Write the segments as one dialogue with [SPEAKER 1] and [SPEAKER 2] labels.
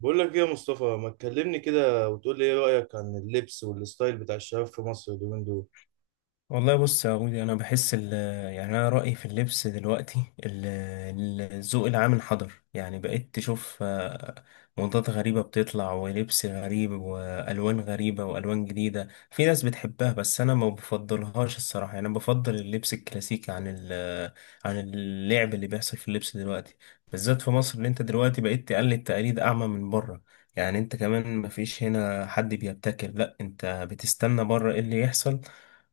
[SPEAKER 1] بقول لك ايه يا مصطفى؟ ما تكلمني كده وتقول لي ايه رأيك عن اللبس والستايل بتاع الشباب في مصر اليومين دول.
[SPEAKER 2] والله بص يا عودي انا بحس ال يعني انا رايي في اللبس دلوقتي، الذوق العام انحدر. يعني بقيت تشوف موضات غريبه بتطلع، ولبس غريب، والوان غريبه، والوان جديده، في ناس بتحبها بس انا ما بفضلهاش الصراحه. يعني انا بفضل اللبس الكلاسيكي عن عن اللعب اللي بيحصل في اللبس دلوقتي، بالذات في مصر. اللي انت دلوقتي بقيت تقلد تقاليد اعمى من بره. يعني انت كمان مفيش هنا حد بيبتكر، لا انت بتستنى بره ايه اللي يحصل،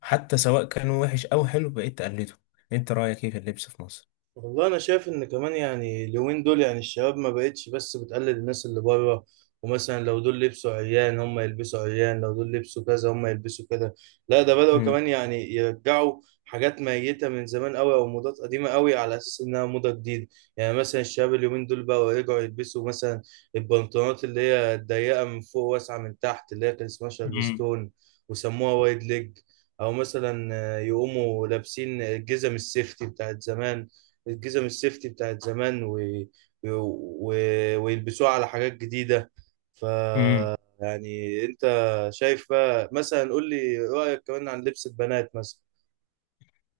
[SPEAKER 2] حتى سواء كان وحش أو حلو بقيت تقلده. أنت رأيك إيه في اللبس في مصر؟
[SPEAKER 1] والله انا شايف ان كمان يعني اليومين دول يعني الشباب ما بقتش بس بتقلد الناس اللي بره. ومثلا لو دول لبسوا عيان هم يلبسوا عيان، لو دول لبسوا كذا هم يلبسوا كده. لا ده بدأوا
[SPEAKER 2] مم.
[SPEAKER 1] كمان يعني يرجعوا حاجات ميتة من زمان قوي او موضات قديمة قوي على اساس انها موضة جديدة. يعني مثلا الشباب اليومين دول بقوا يرجعوا يلبسوا مثلا البنطلونات اللي هي الضيقة من فوق واسعة من تحت اللي هي كان اسمها شارلستون وسموها وايد ليج. او مثلا يقوموا لابسين الجزم السيفتي بتاعت زمان. الجزم السيفتي بتاعت زمان و... و... ويلبسوها على حاجات جديدة. ف
[SPEAKER 2] امم
[SPEAKER 1] يعني انت شايف بقى، مثلا قول لي رأيك كمان عن لبس البنات مثلا.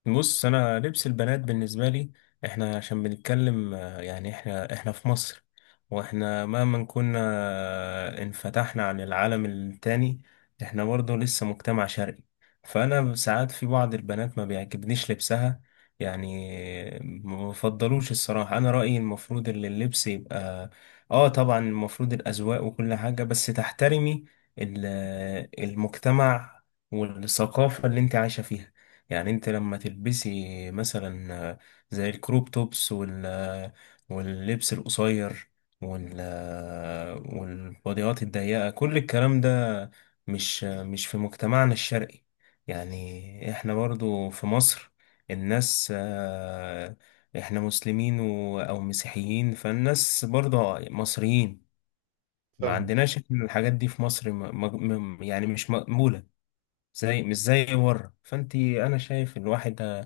[SPEAKER 2] بص انا لبس البنات بالنسبه لي، احنا عشان بنتكلم يعني احنا في مصر. واحنا مهما كنا انفتحنا عن العالم التاني، احنا برضه لسه مجتمع شرقي. فانا ساعات في بعض البنات ما بيعجبنيش لبسها، يعني ما بفضلوش الصراحه. انا رايي المفروض ان اللبس يبقى، اه طبعا المفروض الاذواق وكل حاجه، بس تحترمي المجتمع والثقافه اللي انت عايشه فيها. يعني انت لما تلبسي مثلا زي الكروب توبس واللبس القصير والبوديات الضيقة، كل الكلام ده مش مش في مجتمعنا الشرقي. يعني احنا برضو في مصر الناس، احنا مسلمين او مسيحيين، فالناس برضو مصريين. ما
[SPEAKER 1] فاهم.
[SPEAKER 2] عندناش احنا الحاجات دي في مصر، يعني مش مقبولة. زي مش زي بره، فانت انا شايف الواحد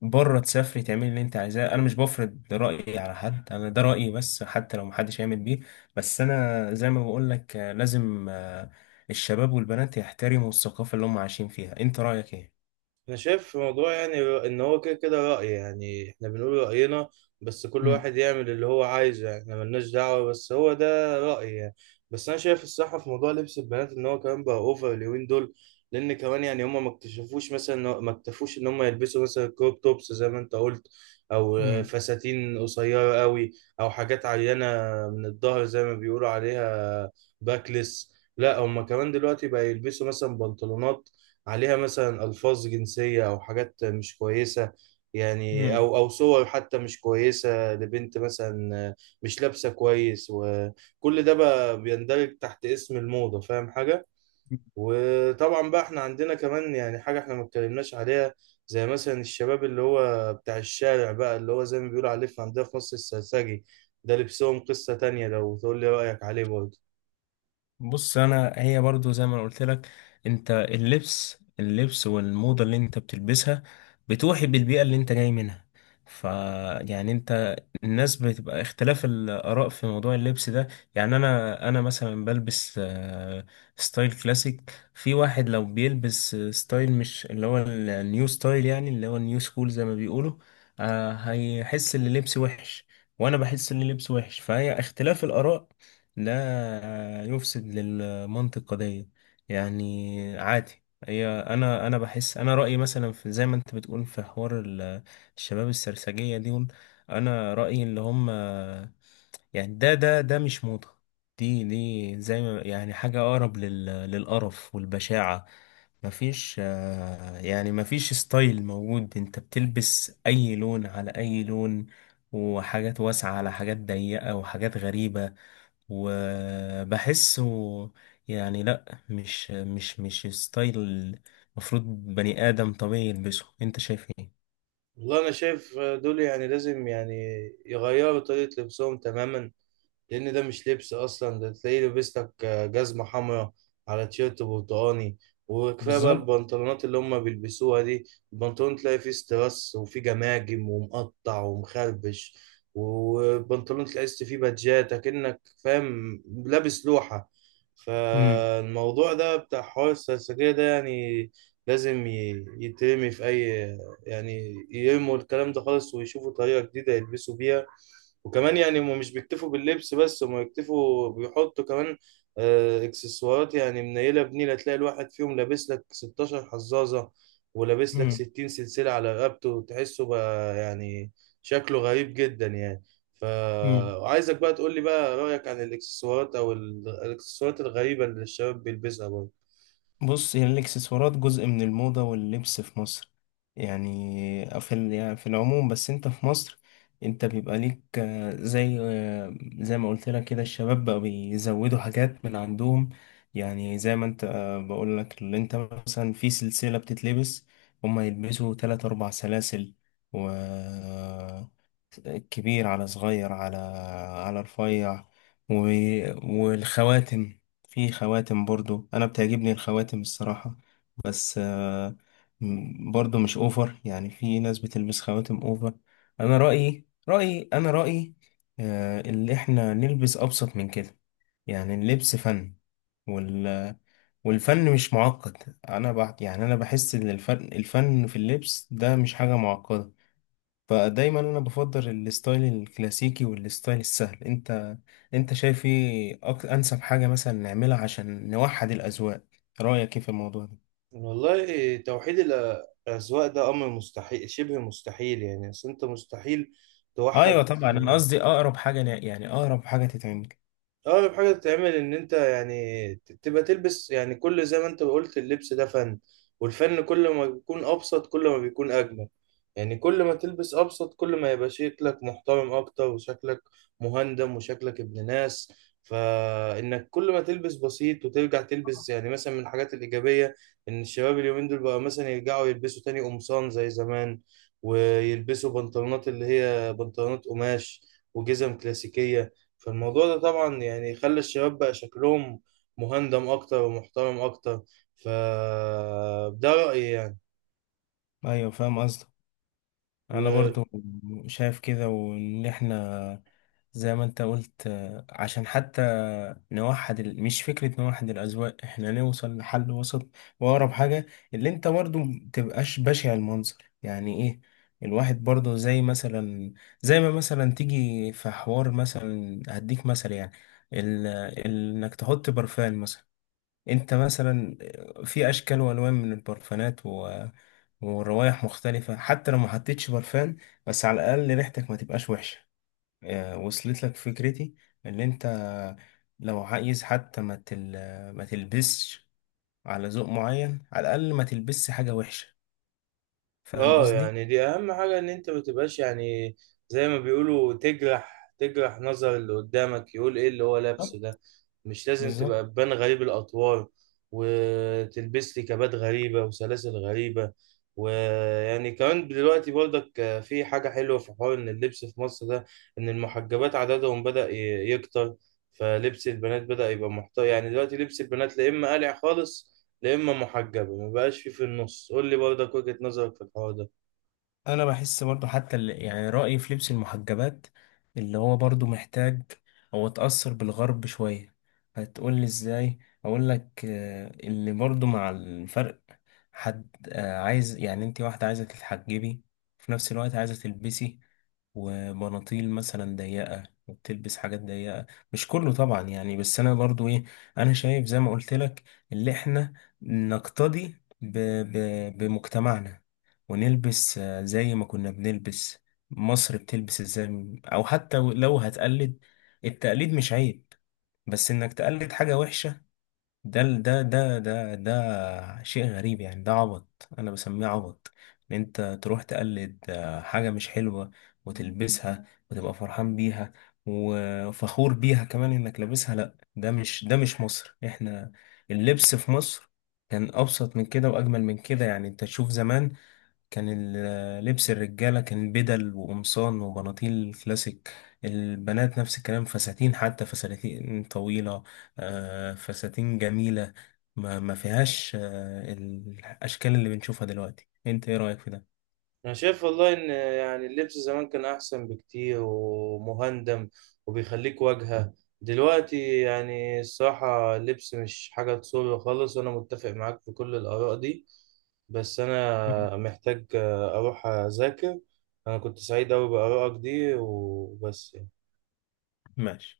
[SPEAKER 2] بره تسافري تعملي اللي انت عايزاه، انا مش بفرض رأيي على حد، انا ده رأيي بس حتى لو محدش هيعمل بيه. بس انا زي ما بقول لك لازم الشباب والبنات يحترموا الثقافة اللي هم عايشين فيها. انت رأيك ايه؟
[SPEAKER 1] انا شايف في موضوع يعني ان هو كده كده رأي، يعني احنا بنقول رأينا بس كل
[SPEAKER 2] امم
[SPEAKER 1] واحد يعمل اللي هو عايزه. يعني احنا ملناش دعوة بس هو ده رأيي يعني. بس انا شايف الصح في موضوع لبس البنات ان هو كمان بقى اوفر اليومين دول. لان كمان يعني هم ما اكتشفوش مثلا ما اكتفوش ان هم يلبسوا مثلا كروب توبس زي ما انت قلت، او فساتين قصيرة قوي، او حاجات عينة من الظهر زي ما بيقولوا عليها باكلس. لا هم كمان دلوقتي بقى يلبسوا مثلا بنطلونات عليها مثلا ألفاظ جنسية أو حاجات مش كويسة، يعني
[SPEAKER 2] امم
[SPEAKER 1] أو أو صور حتى مش كويسة لبنت مثلا مش لابسة كويس. وكل ده بقى بيندرج تحت اسم الموضة، فاهم حاجة؟ وطبعا بقى احنا عندنا كمان يعني حاجة احنا ما اتكلمناش عليها، زي مثلا الشباب اللي هو بتاع الشارع بقى اللي هو زي ما بيقولوا عليه في عندنا في مصر السرسجي. ده لبسهم قصة تانية، لو تقول لي رأيك عليه برضه.
[SPEAKER 2] بص انا، هي برضو زي ما أنا قلت لك، انت اللبس والموضة اللي انت بتلبسها بتوحي بالبيئة اللي انت جاي منها. ف يعني انت الناس بتبقى اختلاف الآراء في موضوع اللبس ده. يعني انا مثلا بلبس ستايل كلاسيك، في واحد لو بيلبس ستايل مش اللي هو النيو ستايل، يعني اللي هو النيو سكول زي ما بيقولوا، هيحس ان لبسي وحش، وانا بحس ان لبسي وحش. فهي اختلاف الآراء لا يفسد للمنطق قضية، يعني عادي. هي انا بحس انا رأيي، مثلا في زي ما انت بتقول في حوار الشباب السرسجية دي، انا رأيي اللي هم يعني ده مش موضة. دي زي ما، يعني حاجة أقرب للقرف والبشاعة. مفيش يعني مفيش ستايل موجود، انت بتلبس أي لون على أي لون، وحاجات واسعة على حاجات ضيقة، وحاجات غريبة، وبحسه يعني لا مش ستايل المفروض بني آدم طبيعي يلبسه. انت شايف ايه؟
[SPEAKER 1] والله أنا شايف دول يعني لازم يعني يغيروا طريقة لبسهم تماما. لان ده مش لبس اصلا. ده تلاقيه لابس لك جزمه حمراء على تيشيرت برتقاني. وكفايه بقى
[SPEAKER 2] بالظبط.
[SPEAKER 1] البنطلونات اللي هم بيلبسوها دي. البنطلون تلاقي فيه استرس وفيه جماجم ومقطع ومخربش. والبنطلون تلاقي فيه بادجات اكنك فاهم لابس لوحه.
[SPEAKER 2] امم
[SPEAKER 1] فالموضوع ده بتاع حوار السرسجية ده يعني لازم يترمي في أي، يعني يرموا الكلام ده خالص ويشوفوا طريقة جديدة يلبسوا بيها. وكمان يعني هم مش بيكتفوا باللبس بس، هم بيكتفوا بيحطوا كمان اكسسوارات. يعني منيلة بنيلة، تلاقي الواحد فيهم لابس لك 16 حزازة ولابس لك 60 سلسلة على رقبته. تحسه بقى يعني شكله غريب جدا يعني.
[SPEAKER 2] امم
[SPEAKER 1] فعايزك بقى تقول لي بقى رأيك عن الاكسسوارات او الاكسسوارات الغريبة اللي الشباب بيلبسها برضه.
[SPEAKER 2] بص، هي الاكسسوارات جزء من الموضة واللبس في مصر، يعني يعني في العموم، بس انت في مصر انت بيبقى ليك زي ما قلت لك كده الشباب بقى بيزودوا حاجات من عندهم. يعني زي ما انت بقول لك، اللي انت مثلا في سلسلة بتتلبس، هما يلبسوا تلات اربع سلاسل، و كبير على صغير على على رفيع و... والخواتم. في خواتم، برضو انا بتعجبني الخواتم الصراحة، بس برضو مش اوفر، يعني في ناس بتلبس خواتم اوفر. انا رأيي اللي احنا نلبس ابسط من كده. يعني اللبس فن، وال والفن مش معقد. انا يعني انا بحس ان الفن في اللبس ده مش حاجة معقدة. فدايما انا بفضل الستايل الكلاسيكي والستايل السهل. انت انت شايف ايه انسب حاجة مثلا نعملها عشان نوحد الاذواق؟ رأيك ايه في الموضوع ده؟
[SPEAKER 1] والله توحيد الأذواق ده أمر مستحيل، شبه مستحيل. يعني أصل أنت مستحيل
[SPEAKER 2] ايوه
[SPEAKER 1] توحد.
[SPEAKER 2] طبعا انا قصدي اقرب حاجة يعني اقرب حاجة تتعمل.
[SPEAKER 1] اغرب حاجه تتعمل ان انت يعني تبقى تلبس، يعني كل زي ما انت قلت اللبس ده فن. والفن كل ما بيكون ابسط كل ما بيكون اجمل. يعني كل ما تلبس ابسط كل ما يبقى شكلك محترم اكتر، وشكلك مهندم وشكلك ابن ناس. فانك كل ما تلبس بسيط وترجع تلبس، يعني مثلا من الحاجات الايجابيه ان الشباب اليومين دول بقى مثلا يرجعوا يلبسوا تاني قمصان زي زمان، ويلبسوا بنطلونات اللي هي بنطلونات قماش، وجزم كلاسيكيه. فالموضوع ده طبعا يعني خلى الشباب بقى شكلهم مهندم اكتر ومحترم اكتر. فده رأيي يعني.
[SPEAKER 2] ايوه فاهم قصدك، انا
[SPEAKER 1] و...
[SPEAKER 2] برضو شايف كده، وان احنا زي ما انت قلت عشان حتى نوحد مش فكرة نوحد الأذواق، احنا نوصل لحل وسط وأقرب حاجة، اللي انت برضو متبقاش بشع المنظر. يعني ايه؟ الواحد برضو، زي مثلا، زي ما مثلا تيجي في حوار مثلا هديك مثلا يعني ال... ال... انك تحط برفان مثلا. انت مثلا في اشكال وانواع من البرفانات والروائح مختلفة. حتى لو ما حطيتش برفان، بس على الاقل ريحتك ما تبقاش وحشة. وصلت لك فكرتي؟ ان انت لو عايز حتى ما تلبسش على ذوق معين، على الاقل ما تلبسش حاجة وحشة. فاهم
[SPEAKER 1] اه
[SPEAKER 2] قصدي؟
[SPEAKER 1] يعني دي اهم حاجة، ان انت ما تبقاش يعني زي ما بيقولوا تجرح تجرح نظر اللي قدامك يقول ايه اللي هو لابسه ده. مش لازم تبقى
[SPEAKER 2] بالظبط.
[SPEAKER 1] تبان غريب الاطوار وتلبس لي كبات غريبة وسلاسل غريبة. ويعني كمان دلوقتي برضك في حاجة حلوة في حوار ان اللبس في مصر ده، ان المحجبات عددهم بدأ يكتر. فلبس البنات بدأ يبقى محتار، يعني دلوقتي لبس البنات لا اما قلع خالص لا اما محجبه، ما بقاش في في النص. قول لي برضك وجهة نظرك في الحوار ده.
[SPEAKER 2] انا بحس برضو، حتى يعني رأيي في لبس المحجبات، اللي هو برضو محتاج، هو اتأثر بالغرب شوية. هتقول لي ازاي؟ اقول لك اللي برضو مع الفرق، حد عايز، يعني انت واحدة عايزة تتحجبي، في نفس الوقت عايزة تلبسي وبناطيل مثلا ضيقة، وبتلبس حاجات ضيقة. مش كله طبعا يعني، بس أنا برضو إيه، أنا شايف زي ما قلت لك، اللي إحنا نقتدي ب... بمجتمعنا ونلبس زي ما كنا بنلبس. مصر بتلبس ازاي؟ او حتى لو هتقلد، التقليد مش عيب، بس انك تقلد حاجة وحشة، ده شيء غريب، يعني ده عبط، انا بسميه عبط ان انت تروح تقلد حاجة مش حلوة وتلبسها، وتبقى فرحان بيها وفخور بيها كمان انك لابسها. لا ده مش مصر احنا. اللبس في مصر كان ابسط من كده واجمل من كده. يعني انت تشوف زمان، كان لبس الرجالة كان بدل وقمصان وبناطيل كلاسيك، البنات نفس الكلام، فساتين، حتى فساتين طويلة، فساتين جميلة. ما فيهاش الأشكال اللي بنشوفها دلوقتي. انت ايه رأيك في ده؟
[SPEAKER 1] انا شايف والله ان يعني اللبس زمان كان احسن بكتير ومهندم وبيخليك واجهة. دلوقتي يعني الصراحة اللبس مش حاجة تسر خالص، وانا متفق معاك في كل الاراء دي. بس
[SPEAKER 2] مم.
[SPEAKER 1] انا محتاج اروح اذاكر. انا كنت سعيد اوي بارائك دي وبس يعني.
[SPEAKER 2] ماشي.